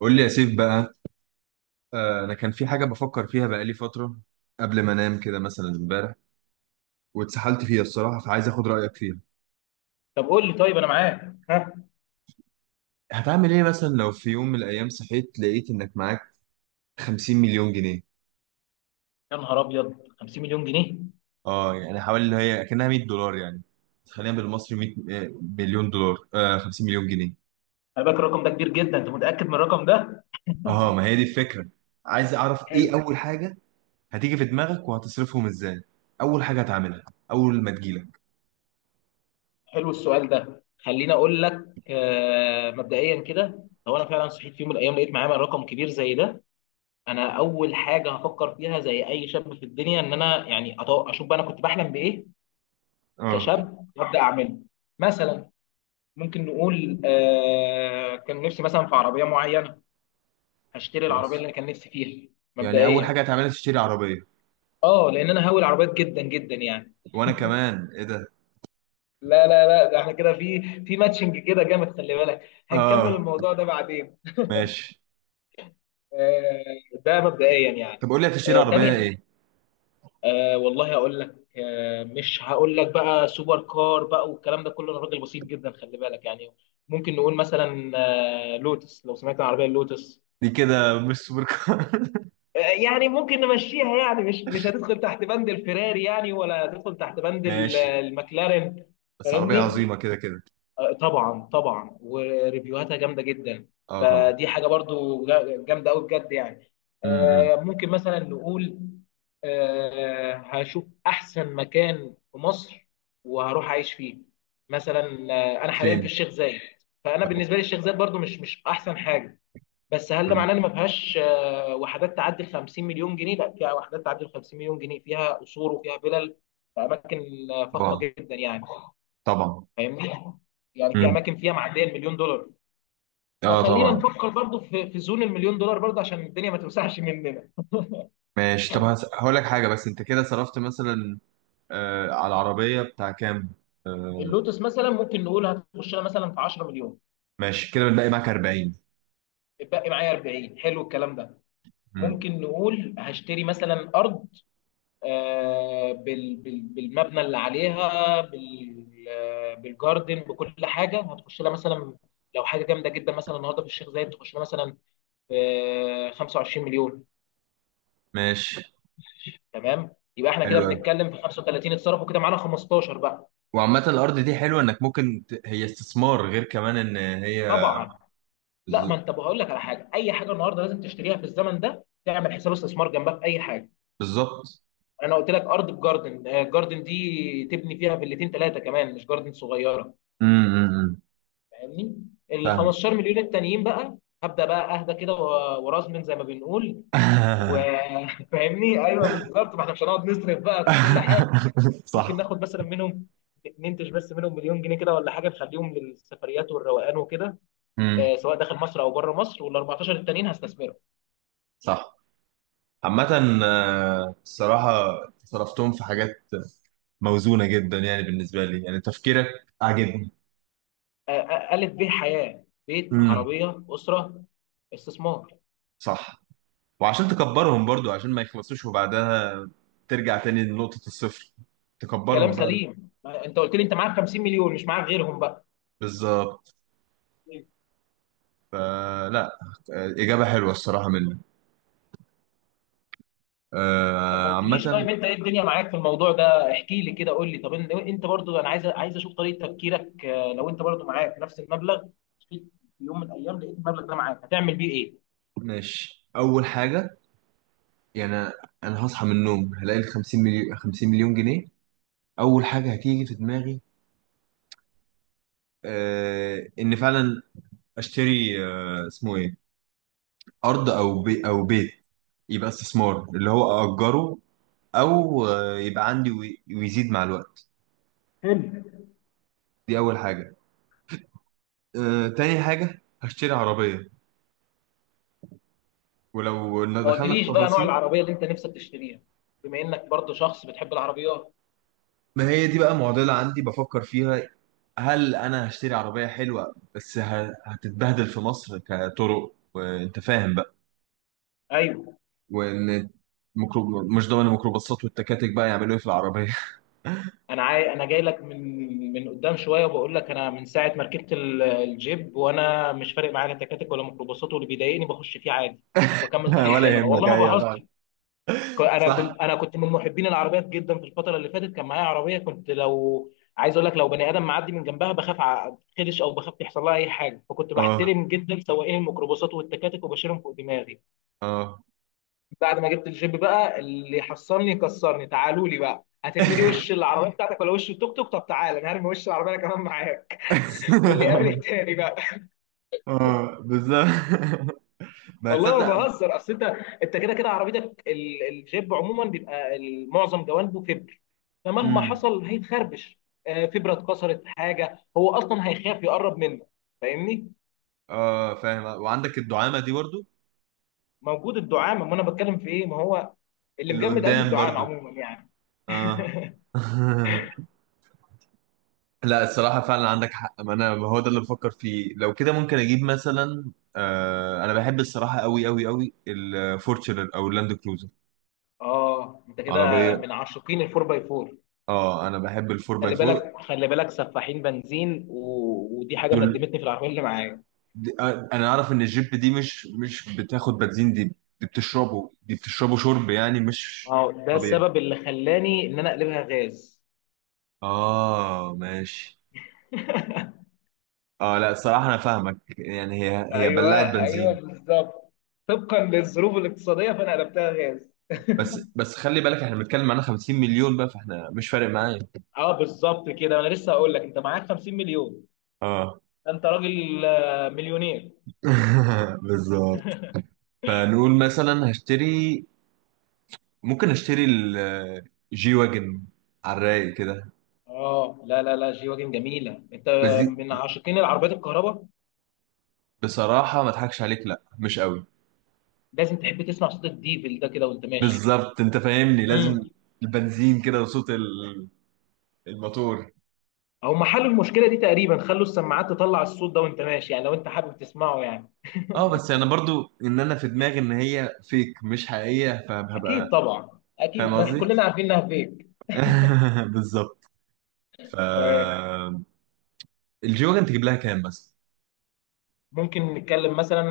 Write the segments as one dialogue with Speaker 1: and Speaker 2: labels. Speaker 1: قول لي يا سيف بقى. انا كان في حاجه بفكر فيها بقالي فتره قبل ما انام كده مثلا امبارح واتسحلت فيها الصراحه، فعايز اخد رايك فيها.
Speaker 2: طب قول لي، طيب انا معاك، ها؟
Speaker 1: هتعمل ايه مثلا لو في يوم من الايام صحيت لقيت انك معاك 50 مليون جنيه؟
Speaker 2: يا نهار ابيض، 50 مليون جنيه!
Speaker 1: اه يعني حوالي اللي هي كانها 100 دولار يعني، خلينا بالمصري 100 آه، مليون دولار، 50 مليون جنيه.
Speaker 2: انا فاكر الرقم ده كبير جدا، انت متاكد من الرقم ده؟
Speaker 1: اه ما هي دي الفكره، عايز اعرف ايه
Speaker 2: حلو.
Speaker 1: اول حاجه هتيجي في دماغك وهتصرفهم ازاي، اول حاجه هتعملها اول ما تجيلك.
Speaker 2: حلو، السؤال ده خليني اقول لك، مبدئيا كده، لو انا فعلا صحيت في يوم من الايام لقيت معايا رقم كبير زي ده، انا اول حاجه هفكر فيها زي اي شاب في الدنيا، ان انا يعني اشوف بقى انا كنت بحلم بايه
Speaker 1: اه
Speaker 2: كشاب، وابدا اعمله. مثلا، ممكن نقول كان نفسي مثلا في عربيه معينه، هشتري العربيه
Speaker 1: ماشي،
Speaker 2: اللي انا كان نفسي فيها.
Speaker 1: يعني اول
Speaker 2: مبدئيا.
Speaker 1: حاجه هتعملها تشتري عربيه؟
Speaker 2: اه، لان انا هاوي العربيات جدا جدا يعني.
Speaker 1: وانا كمان، ايه ده؟
Speaker 2: لا لا لا، ده احنا كده في ماتشنج كده جامد، خلي بالك. هنكمل
Speaker 1: اه
Speaker 2: الموضوع ده بعدين.
Speaker 1: ماشي،
Speaker 2: ده مبدئيا يعني.
Speaker 1: طب قول لي هتشتري عربيه
Speaker 2: تاني.
Speaker 1: ايه؟
Speaker 2: والله هقول لك، مش هقول لك بقى سوبر كار بقى والكلام ده كله، انا راجل بسيط جدا خلي بالك يعني. ممكن نقول مثلا، لوتس، لو سمعت عن العربيه اللوتس.
Speaker 1: دي كده مش سوبر كار
Speaker 2: يعني ممكن نمشيها يعني، مش هتدخل تحت بند الفيراري يعني، ولا هتدخل تحت بند
Speaker 1: ماشي،
Speaker 2: المcLaren.
Speaker 1: بس عربيه
Speaker 2: فاهمني.
Speaker 1: عظيمه كده كده.
Speaker 2: طبعا طبعا، وريفيوهاتها جامده جدا.
Speaker 1: اه طبعا.
Speaker 2: فدي حاجه برضو جامده قوي بجد يعني.
Speaker 1: امم.
Speaker 2: ممكن مثلا نقول، هشوف احسن مكان في مصر وهروح اعيش فيه، مثلا. انا حاليا في
Speaker 1: فين؟
Speaker 2: الشيخ زايد، فانا بالنسبه لي
Speaker 1: آه.
Speaker 2: الشيخ زايد برضو مش احسن حاجه. بس هل ده
Speaker 1: أمم.
Speaker 2: معناه ان ما فيهاش وحدات تعدي ال 50 مليون جنيه؟ لا، فيها وحدات تعدي ال 50 مليون جنيه، فيها قصور وفيها فلل، في اماكن فخمه
Speaker 1: طبعا
Speaker 2: جدا يعني.
Speaker 1: طبعا.
Speaker 2: فاهمني. يعني في
Speaker 1: امم.
Speaker 2: اماكن فيها معديه المليون دولار،
Speaker 1: اه
Speaker 2: فخلينا
Speaker 1: طبعا.
Speaker 2: نفكر برضو في زون المليون دولار برضو، عشان الدنيا ما توسعش مننا.
Speaker 1: ماشي، طب هقول لك حاجه. بس انت كده صرفت مثلا على العربيه بتاع كام؟ آه.
Speaker 2: اللوتس مثلا ممكن نقول هتخش لها مثلا في 10 مليون.
Speaker 1: ماشي، كده بنلاقي معاك 40.
Speaker 2: اتبقي معايا 40، حلو الكلام ده.
Speaker 1: امم.
Speaker 2: ممكن نقول هشتري مثلا ارض، بالمبنى اللي عليها، بالجاردن، بكل حاجه، هتخش لها مثلا لو حاجه جامده جدا، مثلا النهارده في الشيخ زايد، تخش لها مثلا 25 مليون.
Speaker 1: ماشي،
Speaker 2: تمام، يبقى احنا
Speaker 1: حلو
Speaker 2: كده
Speaker 1: قوي.
Speaker 2: بنتكلم في 35، اتصرفوا كده، معانا 15 بقى.
Speaker 1: وعامه الارض دي حلوه انك ممكن هي استثمار، غير كمان ان هي
Speaker 2: طبعا. لا، ما
Speaker 1: بز-
Speaker 2: انت بقول لك على حاجه، اي حاجه النهارده لازم تشتريها في الزمن ده، تعمل حساب استثمار جنبها في اي حاجه.
Speaker 1: بالظبط.
Speaker 2: انا قلت لك ارض بجاردن، جاردن دي تبني فيها فيلتين ثلاثه كمان، مش جاردن صغيره.
Speaker 1: امم.
Speaker 2: فاهمني. ال
Speaker 1: فاهم.
Speaker 2: 15 مليون التانيين بقى، هبدا بقى اهدى كده ورزمن زي ما بنقول. وفاهمني ايوه بالظبط، ما احنا مش هنقعد نصرف بقى في كل حاجه. ممكن
Speaker 1: صح.
Speaker 2: ناخد مثلا منهم، ننتج بس منهم مليون جنيه كده ولا حاجه، نخليهم للسفريات والروقان وكده،
Speaker 1: امم.
Speaker 2: سواء داخل مصر او بره مصر، وال 14 التانيين هستثمرهم.
Speaker 1: صح. عامة الصراحة صرفتهم في حاجات موزونة جدا، يعني بالنسبة لي يعني تفكيرك عاجبني.
Speaker 2: الف ب حياه، بيت،
Speaker 1: امم.
Speaker 2: عربيه، اسره، استثمار.
Speaker 1: صح، وعشان تكبرهم برضو، عشان ما يخلصوش وبعدها ترجع تاني لنقطة الصفر،
Speaker 2: كلام
Speaker 1: تكبرهم بقى.
Speaker 2: سليم، انت قلت لي انت معاك 50 مليون، مش معاك غيرهم بقى.
Speaker 1: بالظبط. فلا، إجابة حلوة الصراحة منك.
Speaker 2: طب ما قلتليش،
Speaker 1: عامة.
Speaker 2: طيب انت ايه الدنيا معاك في الموضوع ده؟ احكي لي كده، قول لي طب انت برضو، انا عايز اشوف طريقه تفكيرك، لو انت برضو معاك نفس المبلغ في يوم من الايام لقيت المبلغ ده معاك، هتعمل بيه ايه؟
Speaker 1: ماشي، أول حاجة يعني أنا هصحى من النوم هلاقي ال 50 مليون، 50 مليون جنيه، اول حاجه هتيجي في دماغي ان فعلا اشتري اسمه ايه، ارض او بي او بيت، يبقى استثمار اللي هو اجره، او يبقى عندي ويزيد مع الوقت.
Speaker 2: حلو.
Speaker 1: دي اول حاجه. تاني حاجه هشتري عربيه، ولو إن
Speaker 2: ما
Speaker 1: دخلنا في
Speaker 2: قلتليش بقى نوع
Speaker 1: تفاصيل.
Speaker 2: العربيه اللي انت نفسك تشتريها، بما انك برضه شخص بتحب العربيات.
Speaker 1: ما هي دي بقى معضله عندي بفكر فيها، هل انا هشتري عربيه حلوه بس هتتبهدل في مصر كطرق، وانت فاهم بقى.
Speaker 2: ايوه.
Speaker 1: وان مش ضامن الميكروباصات والتكاتك بقى يعملوا ايه في العربيه.
Speaker 2: انا جاي لك من قدام شويه، وبقول لك انا من ساعه ما ركبت الجيب، وانا مش فارق معايا لا تكاتك ولا ميكروباصات، واللي بيضايقني بخش فيه عادي واكمل طريق زي
Speaker 1: ولا
Speaker 2: ما انا
Speaker 1: يهمك،
Speaker 2: والله ما
Speaker 1: ايوه فعلا.
Speaker 2: بهزر. ك- انا
Speaker 1: صح.
Speaker 2: كنت انا كنت من محبين العربيات جدا، في الفتره اللي فاتت كان معايا عربيه، كنت لو عايز اقول لك لو بني ادم معدي من جنبها بخاف اتخدش، او بخاف يحصل لها اي حاجه، فكنت
Speaker 1: اه.
Speaker 2: بحترم جدا سواقين الميكروباصات والتكاتك، وبشيلهم فوق دماغي.
Speaker 1: اه.
Speaker 2: بعد ما جبت الجيب بقى، اللي يحصلني يكسرني، تعالوا لي بقى، هترمي لي وش العربيه بتاعتك ولا وش التوك توك؟ طب تعالى، انا هرمي وش العربيه، انا كمان معاك. واللي قابل التاني بقى.
Speaker 1: اه بالظبط. ما
Speaker 2: والله ما
Speaker 1: تصدق.
Speaker 2: بهزر، اصل انت، انت كده كده عربيتك الجيب عموما، بيبقى معظم جوانبه فبر، فمهما
Speaker 1: امم.
Speaker 2: حصل هيتخربش. فبره اتكسرت حاجه، هو اصلا هيخاف يقرب منك. فاهمني.
Speaker 1: اه فاهم، وعندك الدعامه دي برضو،
Speaker 2: موجود الدعامه، ما انا بتكلم في ايه، ما هو اللي
Speaker 1: اللي
Speaker 2: مجمد قلبي
Speaker 1: قدام
Speaker 2: الدعامه
Speaker 1: برضو.
Speaker 2: عموما يعني.
Speaker 1: اه. لا الصراحه فعلا عندك حق، ما انا ما هو ده اللي بفكر فيه. لو كده ممكن اجيب مثلا، انا بحب الصراحه قوي قوي قوي الفورتشنر او اللاند كروزر
Speaker 2: اه، انت كده
Speaker 1: عربيه.
Speaker 2: من عاشقين الفور باي فور.
Speaker 1: اه انا بحب الفور باي
Speaker 2: خلي
Speaker 1: فور.
Speaker 2: بالك خلي بالك، سفاحين بنزين، ودي حاجه ندمتني في العربيه اللي معايا.
Speaker 1: انا اعرف ان الجيب دي مش بتاخد بنزين، دي دي بتشربه شرب يعني، مش
Speaker 2: اه، ده
Speaker 1: طبيعي.
Speaker 2: السبب اللي خلاني ان انا اقلبها غاز.
Speaker 1: اه ماشي. اه لا الصراحه انا فاهمك، يعني هي بلعت
Speaker 2: ايوه ايوه،
Speaker 1: بنزين.
Speaker 2: بالظبط. طبقا للظروف الاقتصاديه، فانا قلبتها غاز.
Speaker 1: بس بس خلي بالك احنا بنتكلم عن 50 مليون بقى، فاحنا مش فارق معايا.
Speaker 2: اه بالظبط، كده انا لسه هقول لك انت معاك 50 مليون،
Speaker 1: اه.
Speaker 2: انت راجل مليونير.
Speaker 1: بالظبط. فنقول مثلا هشتري، ممكن اشتري الجي واجن على الرايق كده.
Speaker 2: اه، لا لا لا، جي واجن جميله، انت
Speaker 1: بس دي،
Speaker 2: من عاشقين العربيات الكهرباء.
Speaker 1: بصراحة ما اضحكش عليك، لا مش قوي.
Speaker 2: لازم تحب تسمع صوت الديفل ده كده وانت ماشي.
Speaker 1: بالظبط انت فاهمني، لازم البنزين كده وصوت الموتور.
Speaker 2: او محل المشكله دي تقريبا، خلوا السماعات تطلع الصوت ده وانت ماشي يعني، لو انت حابب تسمعه يعني.
Speaker 1: اه بس انا برضو ان انا في دماغي ان هي فيك مش حقيقية،
Speaker 2: اكيد
Speaker 1: فهبقى
Speaker 2: طبعا،
Speaker 1: فاهم
Speaker 2: اكيد، ما إحنا
Speaker 1: قصدي؟
Speaker 2: كلنا عارفين انها فيك.
Speaker 1: بالظبط. ف
Speaker 2: تمام.
Speaker 1: الجيوجن تجيب لها كام مثلا؟
Speaker 2: ممكن نتكلم مثلا،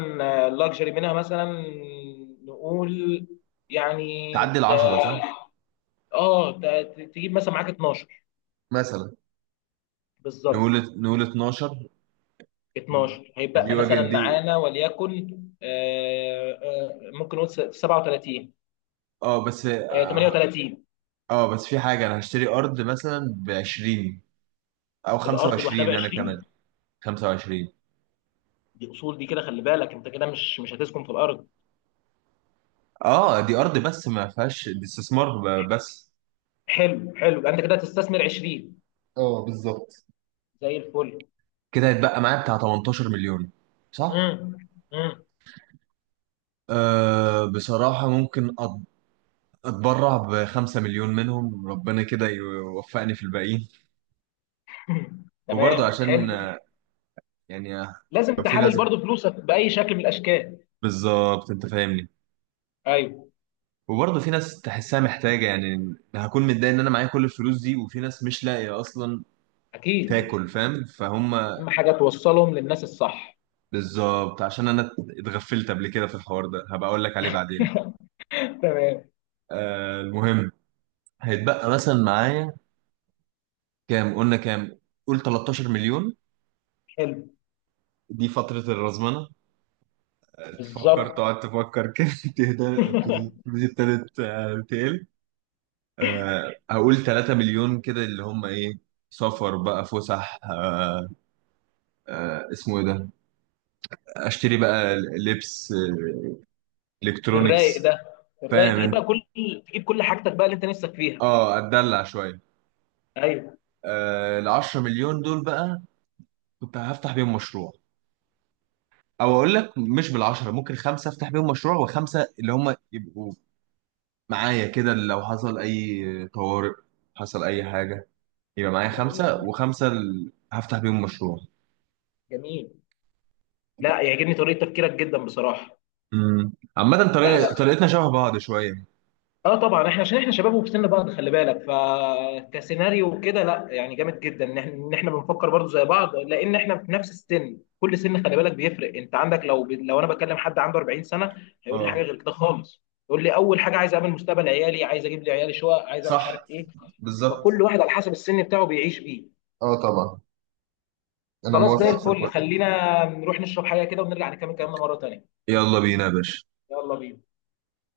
Speaker 2: لاكجري منها مثلا، نقول، يعني
Speaker 1: تعدي ال
Speaker 2: ت-
Speaker 1: 10 صح؟
Speaker 2: اه، تجيب مثلا معاك 12.
Speaker 1: مثلا
Speaker 2: بالظبط.
Speaker 1: نقول، نقول 12.
Speaker 2: 12 هيبقى
Speaker 1: الجيوجن
Speaker 2: مثلا
Speaker 1: دي.
Speaker 2: معانا، وليكن ممكن نقول 37،
Speaker 1: اه بس.
Speaker 2: 38.
Speaker 1: اه بس في حاجة، انا هشتري ارض مثلا ب 20 او
Speaker 2: الارض لوحدها ب
Speaker 1: 25، انا كمان
Speaker 2: 20.
Speaker 1: 25.
Speaker 2: دي اصول دي، كده خلي بالك، انت كده مش هتسكن في الارض.
Speaker 1: اه دي ارض بس، ما فيهاش دي استثمار. بس.
Speaker 2: حلو حلو، يبقى انت كده هتستثمر 20.
Speaker 1: اه بالظبط،
Speaker 2: زي الفل.
Speaker 1: كده هيتبقى معايا بتاع 18 مليون صح؟
Speaker 2: امم امم.
Speaker 1: أه بصراحة ممكن أتبرع بخمسة مليون منهم، ربنا كده يوفقني في الباقيين. وبرضه
Speaker 2: تمام،
Speaker 1: عشان
Speaker 2: حلو.
Speaker 1: يعني آه،
Speaker 2: لازم
Speaker 1: لو في
Speaker 2: تحلل
Speaker 1: ناس.
Speaker 2: برضو فلوسك باي شكل من الاشكال.
Speaker 1: بالظبط أنت فاهمني.
Speaker 2: ايوه
Speaker 1: وبرضه في ناس تحسها محتاجة، يعني هكون متضايق إن أنا معايا كل الفلوس دي وفي ناس مش لاقية أصلا
Speaker 2: اكيد.
Speaker 1: تاكل. فاهم فهم.
Speaker 2: اهم حاجه توصلهم للناس الصح.
Speaker 1: بالظبط. عشان أنا اتغفلت قبل كده في الحوار ده، هبقى أقول لك عليه بعدين.
Speaker 2: تمام.
Speaker 1: أه المهم، هيتبقى مثلا معايا كام؟ قلنا كام؟ قول 13 مليون،
Speaker 2: حلو.
Speaker 1: دي فترة الرزمنة، تفكر
Speaker 2: بالظبط
Speaker 1: تقعد تفكر كده تهدى الفلوس ابتدت تقل. هقول 3 مليون كده، اللي هم ايه، سفر بقى، فسح، اسمه ايه ده، اشتري بقى لبس،
Speaker 2: في الرايق
Speaker 1: الكترونيكس.
Speaker 2: ده، في الرايق
Speaker 1: فاهم
Speaker 2: تجيب
Speaker 1: انت.
Speaker 2: بقى كل، تجيب كل حاجتك بقى اللي انت نفسك فيها.
Speaker 1: اه اتدلع شويه.
Speaker 2: ايوه.
Speaker 1: آه ال 10 مليون دول بقى كنت هفتح بيهم مشروع، او اقول لك مش بال 10، ممكن خمسه افتح بيهم مشروع، وخمسه اللي هم يبقوا معايا كده لو حصل أي طوارئ، حصل أي حاجة، يبقى معايا خمسة.
Speaker 2: جميل
Speaker 1: وخمسة هفتح بيهم مشروع.
Speaker 2: جميل. لا، يعجبني طريقه تفكيرك جدا بصراحه.
Speaker 1: عامة،
Speaker 2: لا
Speaker 1: طريقة
Speaker 2: لا.
Speaker 1: طريقتنا شبه بعض شوية.
Speaker 2: اه طبعا، احنا عشان احنا شباب وفي سن بعض، خلي بالك، فكسيناريو كده لا، يعني جامد جدا ان احنا بنفكر برضو زي بعض، لان احنا في نفس السن، كل سن خلي بالك بيفرق، انت عندك لو لو انا بكلم حد عنده 40 سنه، هيقول لي حاجه
Speaker 1: اه.
Speaker 2: غير كده خالص. يقول لي اول حاجه عايز اعمل مستقبل عيالي، عايز اجيب لي عيالي شقق، عايز أعمل مش عارف
Speaker 1: صح.
Speaker 2: ايه.
Speaker 1: بالظبط.
Speaker 2: فكل واحد على حسب السن بتاعه بيعيش بيه.
Speaker 1: اه طبعا، انا
Speaker 2: خلاص، زي
Speaker 1: موافق في
Speaker 2: الفل،
Speaker 1: الحوار ده.
Speaker 2: خلينا نروح نشرب حاجه كده ونرجع نكمل كلامنا مره تانيه.
Speaker 1: يلا بينا يا باشا.
Speaker 2: يلا بينا.